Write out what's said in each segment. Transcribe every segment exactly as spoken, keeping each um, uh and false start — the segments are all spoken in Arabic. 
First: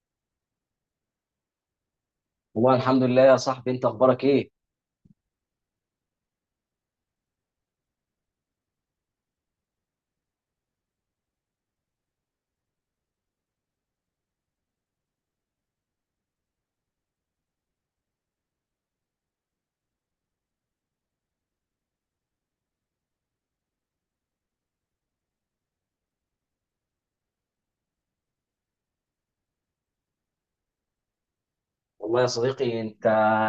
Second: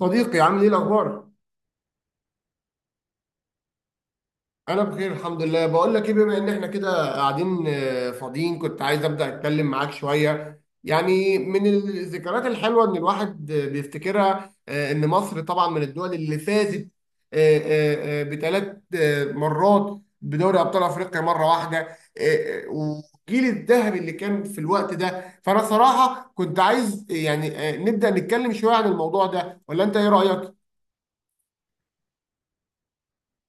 صديقي عامل ايه الاخبار؟ والله الحمد لله يا صاحبي، انت اخبارك ايه؟ انا بخير الحمد لله. بقول لك ايه، بما ان احنا كده قاعدين آه، فاضيين، كنت عايز ابدا اتكلم معاك شويه يعني من الذكريات الحلوه ان الواحد آه، بيفتكرها. آه، ان مصر طبعا من الدول اللي فازت بثلاث مرات بدوري ابطال افريقيا مره واحده، آه، آه، والجيل الذهبي اللي كان في الوقت ده. فانا صراحه كنت عايز آه، يعني آه، نبدا نتكلم شويه عن الموضوع ده، ولا انت ايه رايك؟ والله يا صديقي، انت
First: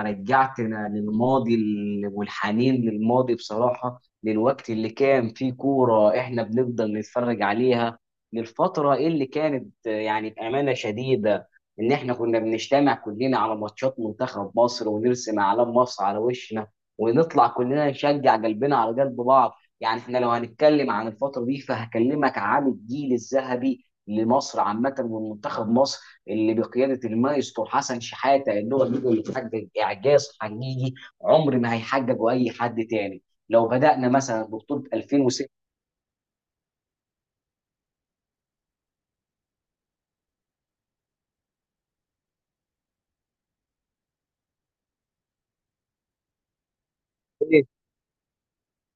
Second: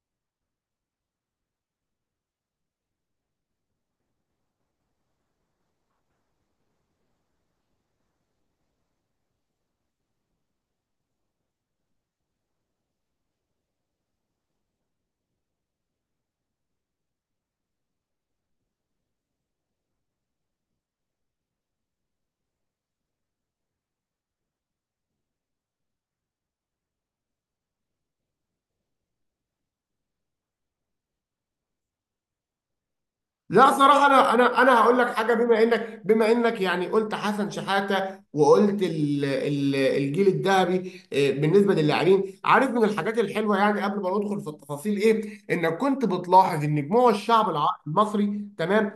رجعتنا للماضي ال- والحنين للماضي بصراحة، للوقت اللي كان فيه كورة احنا بنفضل نتفرج عليها. للفترة اللي كانت آه، يعني بأمانة شديدة ان احنا كنا بنجتمع كلنا على ماتشات منتخب مصر ونرسم اعلام مصر على وشنا، ونطلع كلنا نشجع قلبنا على قلب بعض. يعني احنا لو هنتكلم عن الفترة دي فهكلمك عن الجيل الذهبي لمصر عامة ومنتخب مصر اللي بقياده المايسترو حسن شحاته، ان هو النجم اللي حقق اعجاز حقيقي عمر ما هيحققه اي حد تاني. لو لا صراحة، بدانا أنا مثلا أنا أنا ببطوله هقول لك حاجة. ألفين وستة. بما إنك بما إنك يعني قلت حسن شحاتة وقلت ال ال الجيل الذهبي، آه، بالنسبة للاعبين، عارف من الحاجات الحلوة يعني قبل ما ندخل في التفاصيل إيه؟ إنك كنت بتلاحظ إن جموع الشعب الع- المصري، تمام؟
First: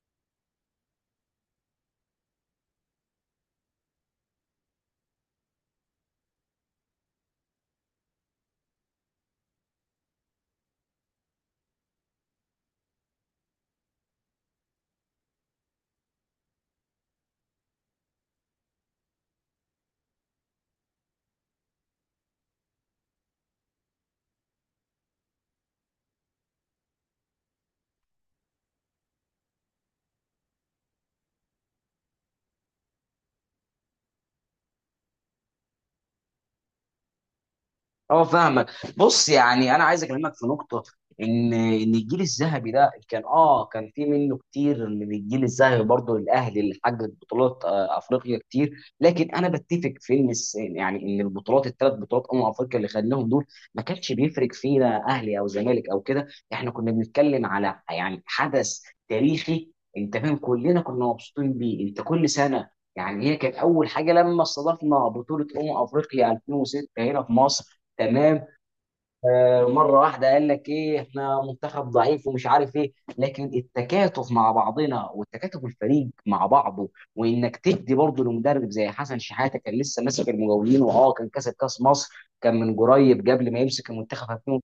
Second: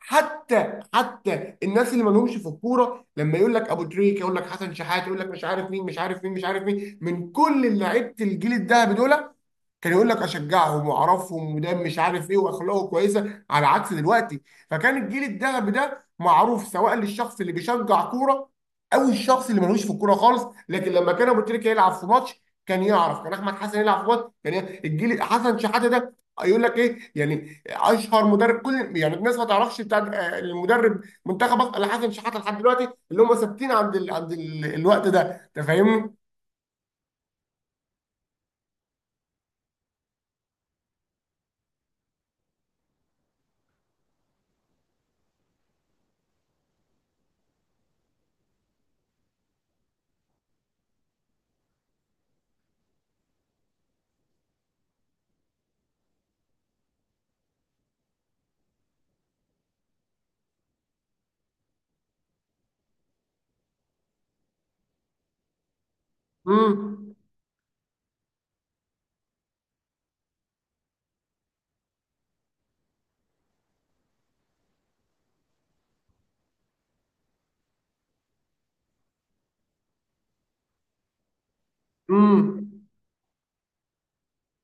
حتى حتى الناس اللي ما لهمش في الكورة لما يقول لك أبو تريكة، يقول لك حسن شحاتة، يقول لك مش عارف مين، مش عارف مين، مش عارف مين، من كل لعيبة الجيل الذهبي دول، كان يقول لك اشجعهم واعرفهم وده مش عارف ايه، واخلاقه كويسه على عكس دلوقتي. فكان الجيل الذهبي ده معروف سواء للشخص اللي بيشجع كوره او الشخص اللي ملوش في الكوره خالص. لكن لما كان ابو تريكه يلعب في ماتش كان يعرف، كان احمد حسن يلعب في ماتش كان ي- الجيل حسن شحاته ده، يقول لك ايه يعني اشهر مدرب. كل يعني الناس ما تعرفش بتاع آه، المدرب منتخب مصر الا حسن شحاته لحد دلوقتي، اللي هم ثابتين عند ال... عند ال... الوقت ده. انت فاهمني؟ اه، فاهمك. بص يعني انا عايز اكلمك في نقطه، ان ان الجيل الذهبي ده كان اه كان في منه كتير من الجيل الذهبي برضه الاهلي اللي حقق بطولات آه، افريقيا كتير. لكن انا بتفق في ان الس- يعني ان البطولات الثلاث بطولات امم افريقيا اللي خدناهم دول ما كانش بيفرق فينا اهلي او زمالك او كده. احنا كنا بنتكلم على يعني حدث تاريخي. انت فاهم، كلنا كنا مبسوطين بيه. انت كل سنه يعني هي كانت اول حاجه لما استضفنا بطوله امم افريقيا ألفين وستة امم، هنا في مصر. تمام. آه، مره واحده قال لك ايه احنا منتخب ضعيف ومش عارف ايه. لكن التكاتف مع بعضنا والتكاتف الفريق مع بعضه، وانك تدي برضه لمدرب زي حسن شحاته كان لسه ماسك المقاولين، واه كان كسب كاس مصر. امم. كان من قريب قبل ما يمسك المنتخب ألفين.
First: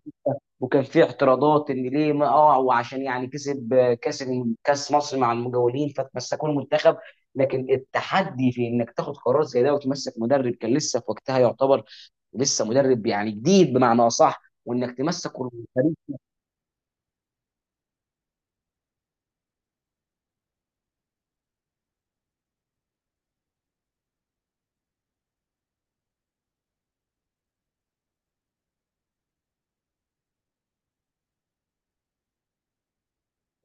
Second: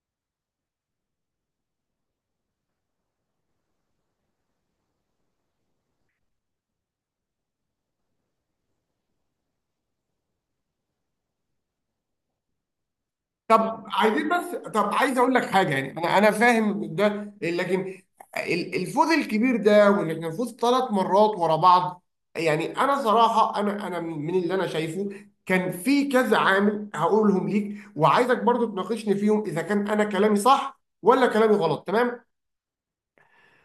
وكان في اعتراضات ان ليه ما اه، وعشان يعني كسب آه، كاس كاس مصر مع المقاولين فتمسكوا المنتخب. لكن التحدي في انك تاخد قرار زي ده وتمسك مدرب كان لسه في وقتها يعتبر، ولسه مدرب يعني جديد طب بمعنى عايزين اصح، بس، طب وانك عايز تمسك اقول لك حاجه، يعني الفريق. انا انا فاهم ده، لكن ال- الفوز الكبير ده وان احنا نفوز ثلاث مرات ورا بعض، يعني انا صراحه انا انا من اللي انا شايفه، كان في كذا عامل هقولهم ليك وعايزك برضو تناقشني فيهم اذا كان انا كلامي صح ولا كلامي غلط، تمام؟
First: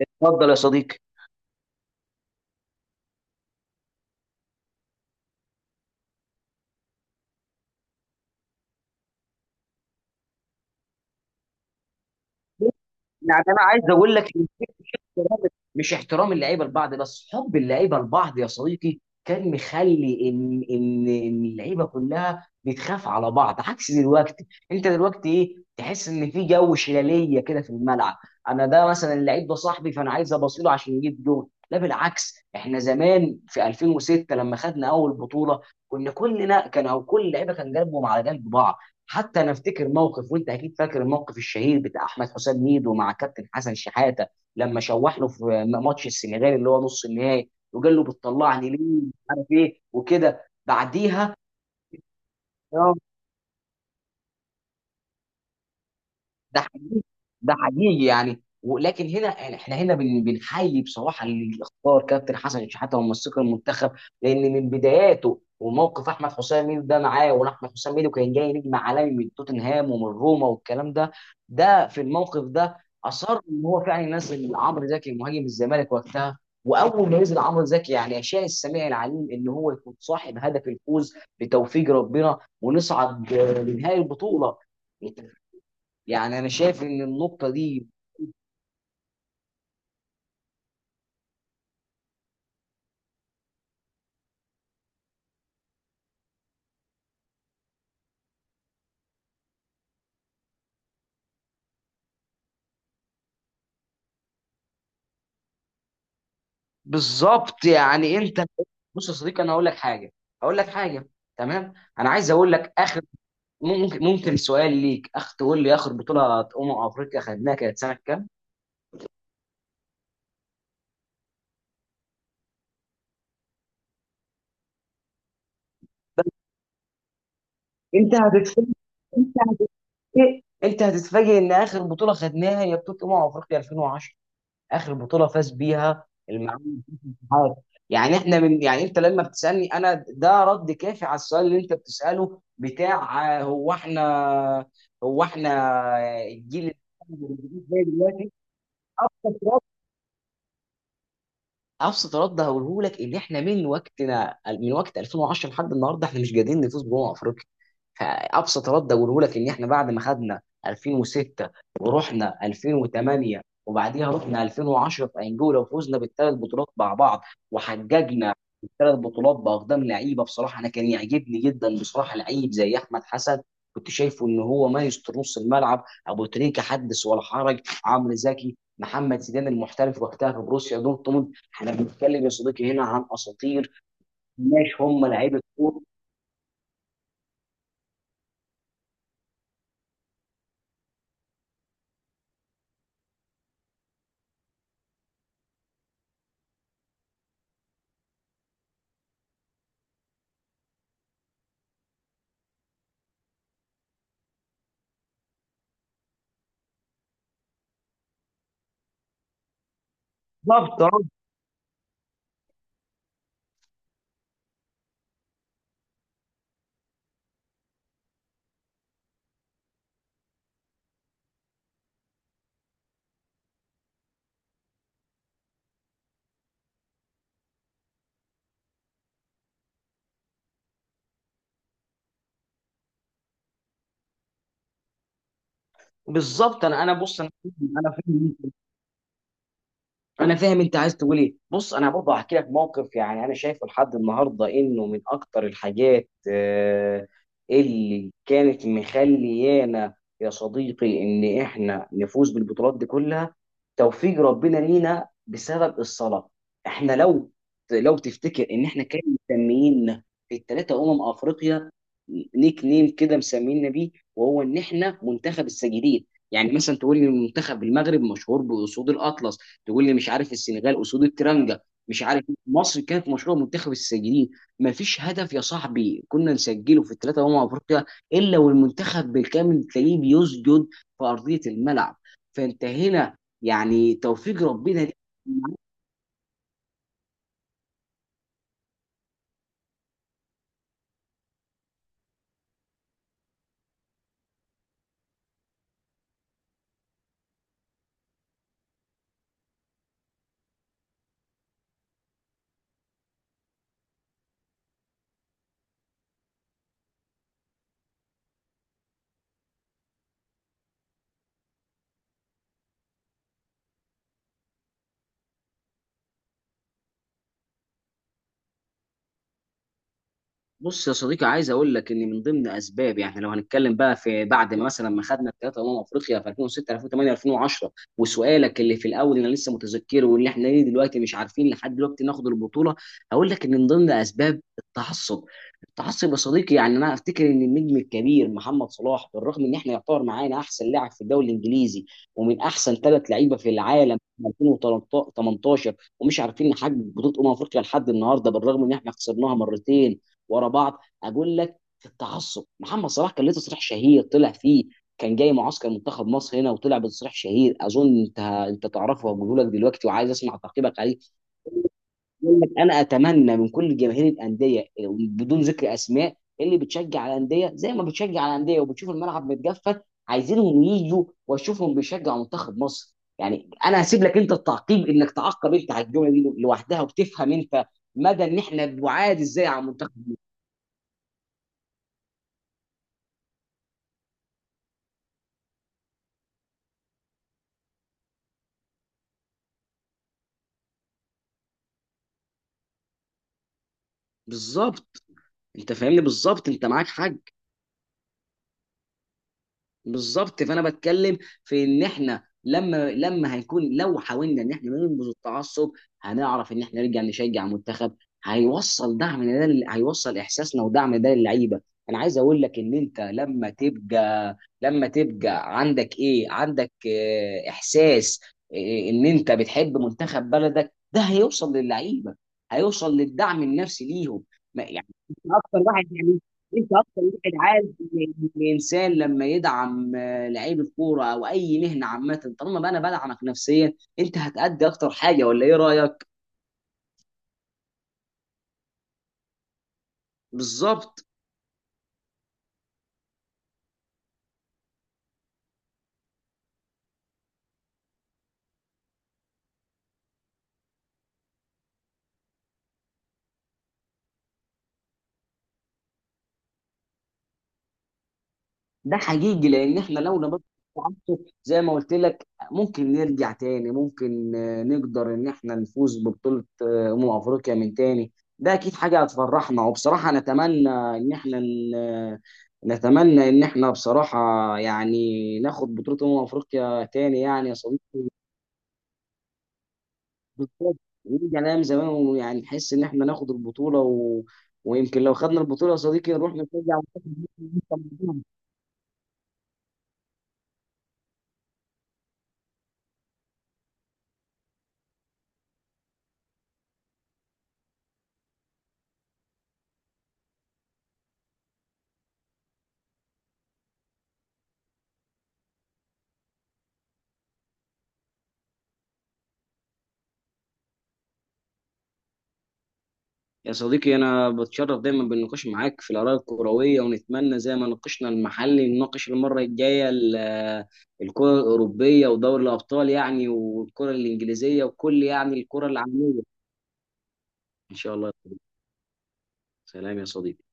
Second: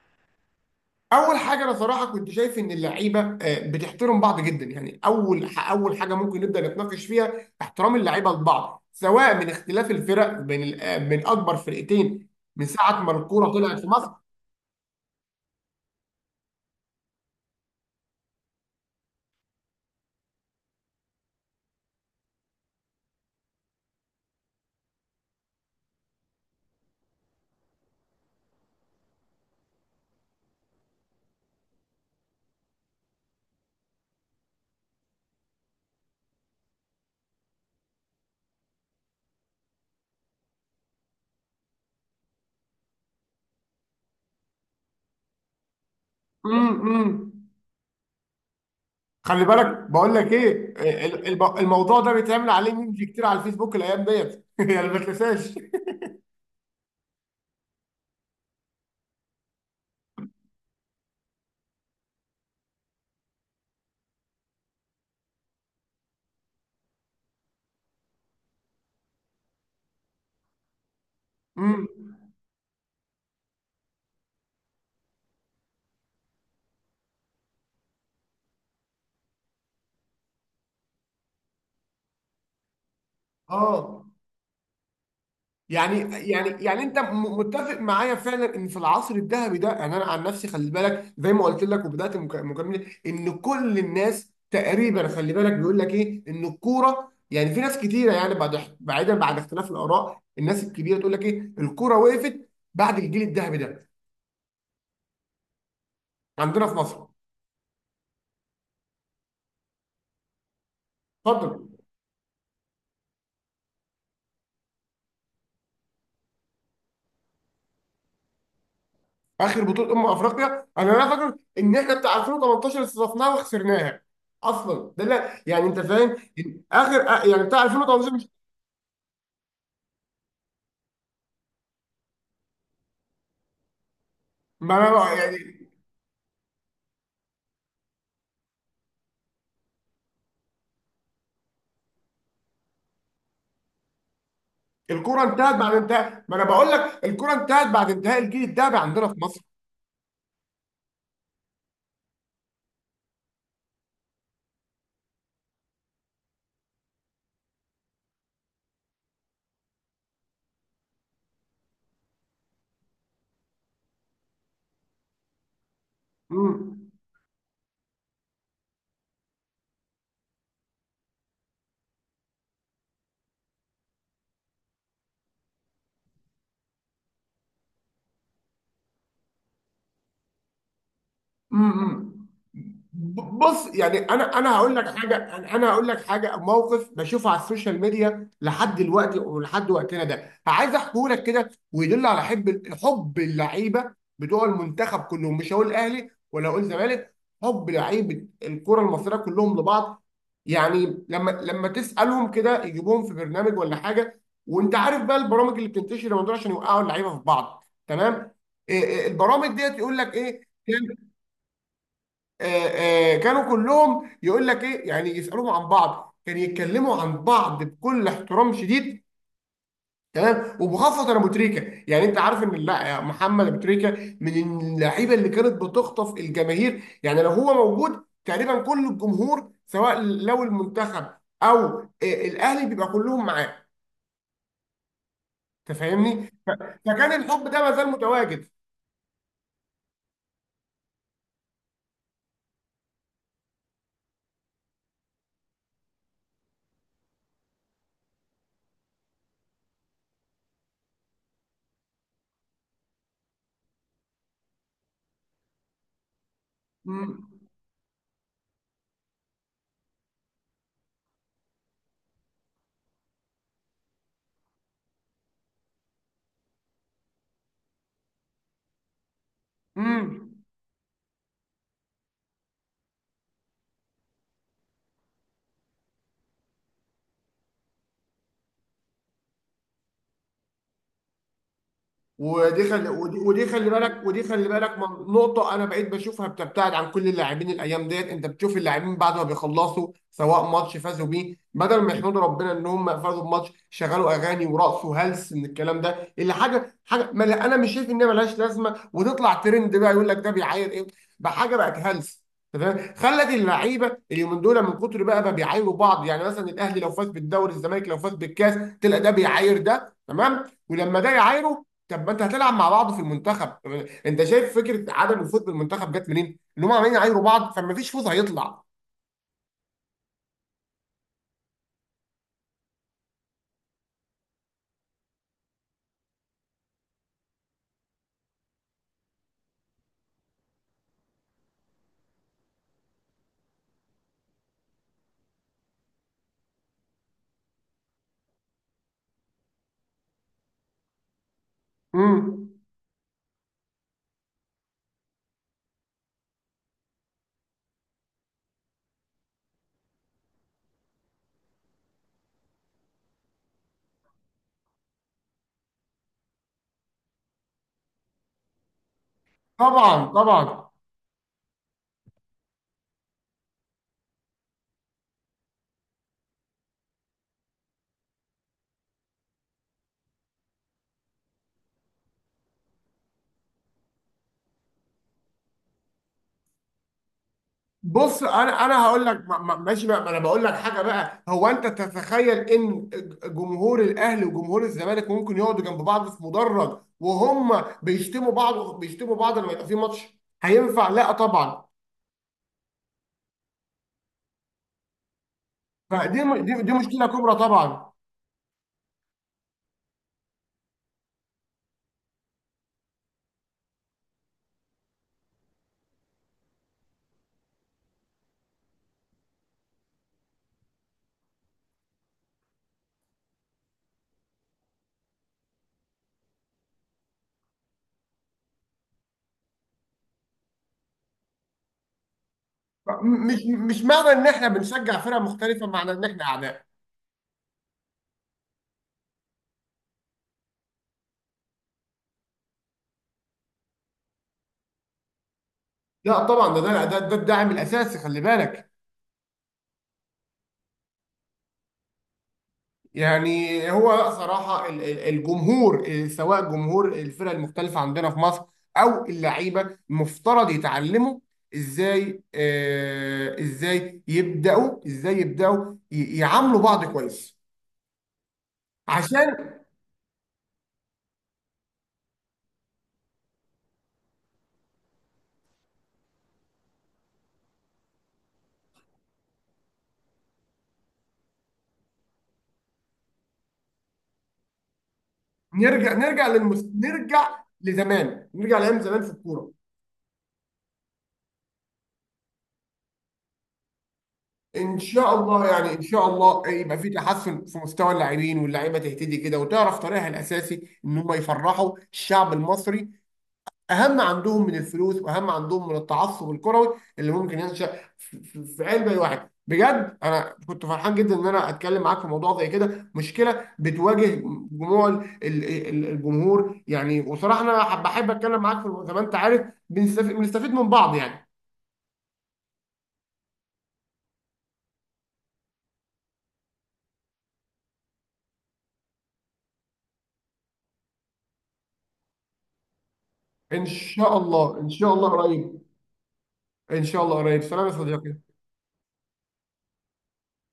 اتفضل يا صديقي. اول حاجه، انا صراحه كنت شايف ان اللعيبه آه، بتحترم بعض جدا. يعني اول ح- اول حاجه ممكن نبدا نتناقش فيها، احترام اللعيبه لبعض سواء من اختلاف الفرق بين ال- آه، من اكبر فرقتين من ساعه ما يعني الكوره انا طلعت عايز في مصر. اقول لك احترام- مش احترام اللعيبه لبعض بس، حب اللعيبه لبعض يا صديقي، كان مخلي ان ان ان اللعيبه كلها بتخاف على بعض عكس دلوقتي. انت دلوقتي ايه تحس ان في جو شلاليه كده في الملعب. انا ده مثلا اللعيب ده صاحبي فانا عايز ابصيله عشان يجيب جول. لا بالعكس، احنا زمان في ألفين وستة لما خدنا اول بطوله كنا كلنا كان او كل لعيبه كان قلبهم على قلب بعض. حتى انا افتكر موقف، وانت اكيد فاكر الموقف الشهير بتاع احمد حسام ميدو مع كابتن حسن شحاته لما شوح له في ماتش السنغال اللي هو نص امم. النهائي، وقال له بتطلعني ليه مش خلي عارف ايه بالك، بقول لك وكده ايه، آه، ال- بعديها. الب- الموضوع ده بيتعمل عليه اه، ميمز كتير على الفيسبوك الايام ديت يعني ما تنساش. ده حقيقي. ده حقيقي يعني، ولكن هنا احنا هنا بن- بنحيي بصراحه اللي اختار كابتن حسن شحاته ومسك المنتخب. لان من بداياته وموقف احمد حسام ميدو ده معاه، وان احمد حسام ميدو كان جاي نجم عالمي من توتنهام ومن روما والكلام ده. امم. ده في الموقف ده اصر ان هو فعلا ينزل عمرو زكي مهاجم الزمالك وقتها. واول ما نزل عمرو زكي يعني اشاء السميع العليم ان هو يكون صاحب هدف الفوز بتوفيق ربنا ونصعد آه، لنهائي اه. البطوله. يعني، يعني انا يعني يعني شايف انت ان م- النقطه متفق دي معايا فعلا ان في العصر الذهبي ده، يعني انا عن نفسي خلي بالك زي ما قلت لك وبدات مك- مكالمتي، ان كل الناس تقريبا خلي بالك بيقول لك ايه ان الكوره، يعني في ناس كتيره يعني بعد بعيدا بعد اختلاف الاراء، الناس الكبيره تقول لك ايه الكوره وقفت بعد الجيل الذهبي ده عندنا في مصر. بالظبط. يعني انت، بص يا صديقي، انا هقول لك حاجه، هقول لك حاجه. اتفضل. تمام. انا عايز اقول لك اخر، ممكن ممكن سؤال ليك اخ تقول لي اخر بطوله امم افريقيا خدناها كانت سنه كام؟ اخر بطوله امم افريقيا انا لا فاكر ان احنا بتاع ألفين وتمانتاشر استضفناها وخسرناها اصلا ده، لا يعني انت فاهم، اخر يعني بتاع انت ألفين وتمانتاشر. هتتفاجئ انت هتتفاجئ انت هتتفاجئ ان اخر بطوله خدناها هي بطوله امم افريقيا ألفين وعشرة. ما انا اخر بقى- بطوله يعني فاز بيها المعلم في الاتحاد. يعني احنا من، يعني انت لما بتسالني انا ده رد كافي على السؤال اللي انت بتساله بتاع آه، هو احنا. الكوره هو احنا انتهت بعد انتهاء، ما انا بقول الجيل لك الكوره انتهت الجديد زي بعد انتهاء دلوقتي. الجيل الذهبي عندنا في مصر. ابسط رد هقوله لك ان احنا من وقتنا من وقت ألفين وعشرة لحد النهارده احنا مش قادرين نفوز بأمم افريقيا. فابسط رد اقوله لك ان احنا بعد ما خدنا ألفين وستة ورحنا ألفين وتمانية وبعديها رحنا ألفين وعشرة في انجولا، وفوزنا بالثلاث بطولات امم، مع بعض وحججنا الثلاث بطولات باقدام لعيبه بصراحه. انا كان يعجبني جدا بصراحه لعيب زي احمد حسن، كنت شايفه ان هو مايسترو نص الملعب. ابو تريكه حدث ولا حرج. عمرو زكي، محمد زيدان المحترف وقتها في بروسيا دورتموند. احنا امم. بنتكلم يا صديقي هنا عن ب- بص اساطير، يعني انا انا هقول مش لك هم حاجه، لعيبه انا أنا كوره. هقول لك حاجه، موقف بشوفه على السوشيال ميديا لحد دلوقتي ولحد وقتنا ده، عايز احكيه لك كده ويدل على حب، حب اللعيبه بتوع المنتخب كلهم، مش هقول اهلي ولا هقول زمالك، حب لعيبه الكره المصريه كلهم لبعض. يعني لما لما تسالهم كده، يجيبوهم في برنامج ولا حاجه، وانت عارف بقى البرامج اللي بتنتشر لما دول عشان يوقعوا اللعيبه في بعض، تمام؟ إيه- إيه، البرامج ديت يقول لك ايه؟ بالظبط آه. آه، آه، كانوا كلهم يقول لك ايه، يعني يسالوهم عن بعض، كانوا يتكلموا عن بعض بكل احترام شديد، تمام. وبخاصه ابو تريكه، يعني انت عارف ان، لا، يا محمد ابو تريكه من اللعيبه اللي كانت بتخطف الجماهير، يعني لو هو موجود تقريبا كل الجمهور سواء لو المنتخب او آه، الاهلي بيبقى كلهم معاه، تفهمني؟ بالظبط. انا انا فكان بص انا الحب ده فاهم- ما زال انا فاهم. متواجد. انا فاهم انت عايز تقول ايه. بص انا برضه هحكي لك موقف، يعني انا شايفه لحد النهارده انه من اكتر الحاجات آه، اللي كانت مخليانا يا صديقي ان احنا نفوز بالبطولات دي كلها توفيق ربنا لينا بسبب الصلاه. احنا لو لو تفتكر ان احنا كان مسميين في الثلاثه امم افريقيا نيك نيم كده مسمينا بيه، وهو ان احنا منتخب الساجدين. يعني مثلا تقول ان منتخب المغرب مشهور باسود الاطلس، تقول لي مش عارف امم. السنغال اسود الترنجه مش عارف إيه. مصر كانت مشروع منتخب الساجدين. ما فيش هدف يا صاحبي كنا نسجله في الثلاثه امم افريقيا الا والمنتخب بالكامل تلاقيه بيسجد في ارضيه الملعب. فانت ودي خلي هنا ودي, ودي خلي يعني بالك ودي توفيق خلي بالك ربنا ليك. من- نقطة أنا بقيت بشوفها بتبتعد عن كل اللاعبين الأيام ديت، أنت بتشوف اللاعبين بعد ما بيخلصوا سواء ماتش فازوا بيه، بدل ما يحمدوا ربنا إن هم فازوا بماتش، شغلوا أغاني ورقصوا هلس من الكلام ده، اللي حاجة حاجة ما لا- أنا مش شايف إنها ملهاش لازمة، وتطلع ترند بقى يقول لك ده بيعاير إيه بحاجة بقت هلس، تمام؟ خلت اللعيبه اليومين دول من كتر بقى ما بيعايروا بعض. يعني مثلا الاهلي لو فاز بالدوري، الزمالك لو فاز بالكاس، تلاقي ده بيعاير ده، تمام؟ ولما ده يعايره، طب ما انت هتلعب مع بعض في المنتخب. انت شايف فكره عدم الفوز بالمنتخب جت منين؟ اللي هم عمالين يعايروا بعض، فما فيش فوز هيطلع. بص يا صديقي عايز اقول لك ان من ضمن اسباب، يعني لو هنتكلم بقى في بعد ما مثلا ما خدنا الثلاثه امم افريقيا في ألفين وستة، ألفين وتمانية، ألفين وعشرة وسؤالك اللي في الاول انا لسه متذكره، واللي احنا ليه دلوقتي مش عارفين لحد دلوقتي ناخد البطوله، هقول لك ان من ضمن اسباب التعصب. التعصب يا صديقي، يعني انا افتكر ان النجم الكبير محمد صلاح بالرغم ان احنا يعتبر معانا احسن لاعب في الدوري الانجليزي ومن امم. احسن ثلاث لعيبه في العالم في ألفين وتمنتاشر، ومش عارفين نحقق بطوله امم افريقيا لحد النهارده بالرغم ان احنا خسرناها مرتين ورا بعض. اقول لك، التعصب. محمد صلاح كان ليه تصريح شهير طلع فيه كان جاي معسكر منتخب مصر هنا، وطلع بتصريح شهير اظن انت انت تعرفه، وهقوله لك دلوقتي طبعا، وعايز اسمع طبعا. تعقيبك عليه. يقول لك انا اتمنى من كل جماهير الانديه بدون ذكر اسماء اللي بتشجع الانديه زي ما بتشجع الانديه وبتشوف الملعب متجفف، عايزينهم ييجوا واشوفهم بيشجعوا منتخب مصر. يعني انا هسيب لك انت التعقيب انك تعقب انت على الجمله دي لوحدها، وتفهم انت بص، مدى ان انا احنا انا هقول بعاد لك، ما- ازاي ما- على ماشي المنتخب. بقى، ما انا بقول لك حاجه بقى، هو انت تتخيل ان جمهور الاهلي وجمهور الزمالك ممكن يقعدوا جنب بعض في مدرج وهم بيشتموا بعض، بيشتموا بعض لما يبقى في ماتش، هينفع؟ لا طبعا. بالظبط. انت فاهمني فدي م- بالظبط. دي انت دي معاك مشكله حاج. كبرى طبعا. بالظبط. فانا بتكلم في ان احنا لما لما هيكون لو حاولنا ان احنا ننبذ التعصب هنعرف ان احنا نرجع نشجع منتخب. هيوصل دعمنا ده لل- هيوصل احساسنا ودعم ده للعيبه. انا عايز اقول لك ان انت لما تبقى لما تبقى عندك ايه، عندك اه، احساس، اه، ان انت بتحب منتخب بلدك ده هيوصل للعيبه، هيوصل م- مش للدعم مش النفسي معنى ليهم. ان احنا ما- يعني بنشجع فرق انت اكتر مختلفه واحد معنى ان يعني، احنا اعداء. انت اكتر واحد عارف الانسان لما يدعم آه، لعيب الكوره او اي مهنه عامه. طالما بقى انا بدعمك نفسيا انت هتأدي اكتر حاجه، ولا ايه رايك؟ لا طبعا، ده ده ده, ده الدعم الاساسي، خلي بالك. بالظبط. يعني هو، لا صراحه، ال- ال- الجمهور إيه، سواء جمهور الفرق المختلفه عندنا في مصر او اللعيبه، مفترض يتعلموا ازاي، آه ازاي يبداوا، ازاي يبداوا ي- يعاملوا بعض كويس، ده عشان حقيقي، لان احنا لو نبطل التعصب زي ما قلت لك ممكن نرجع تاني، ممكن آه، نقدر ان احنا نفوز ببطوله آه، امم افريقيا من تاني. ده اكيد حاجه هتفرحنا، وبصراحه نتمنى ان احنا ن- نتمنى ان احنا بصراحه يعني ناخد نرجع، بطوله امم نرجع للمس... افريقيا تاني نرجع يعني يا صديقي. لزمان، نرجع لايام زمان في الكوره. بالظبط. ونرجع لأيام زمان، ويعني نحس إن إحنا ناخد البطولة و... ان ويمكن لو شاء خدنا الله، البطولة يعني يا ان شاء صديقي نروح الله يبقى نشجع في تحسن في منتخب مستوى مصر. اللاعبين، واللعيبه تهتدي كده وتعرف طريقها الاساسي ان هم يفرحوا الشعب المصري، اهم عندهم من الفلوس واهم عندهم من التعصب الكروي اللي ممكن ينشا في في- في قلب اي واحد. بجد انا كنت فرحان جدا ان انا اتكلم معاك في موضوع زي كده، مشكله بتواجه جموع ال- ال- ال- الجمهور يعني. وصراحه انا حب- بحب اتكلم معاك، في زي ما انت عارف بنستف- بنستفيد من بعض يعني. يا صديقي، أنا بتشرف دايما بالنقاش معاك في الآراء الكروية، ونتمنى زي ما ناقشنا المحلي نناقش المرة الجاية ال- الكرة الأوروبية ودوري الأبطال، يعني ان والكرة شاء الله، الإنجليزية ان شاء وكل الله يعني قريب، الكرة العالمية. ان شاء الله قريب. سلام يا إن شاء الله يا صديقي. صديقي. سلام يا صديقي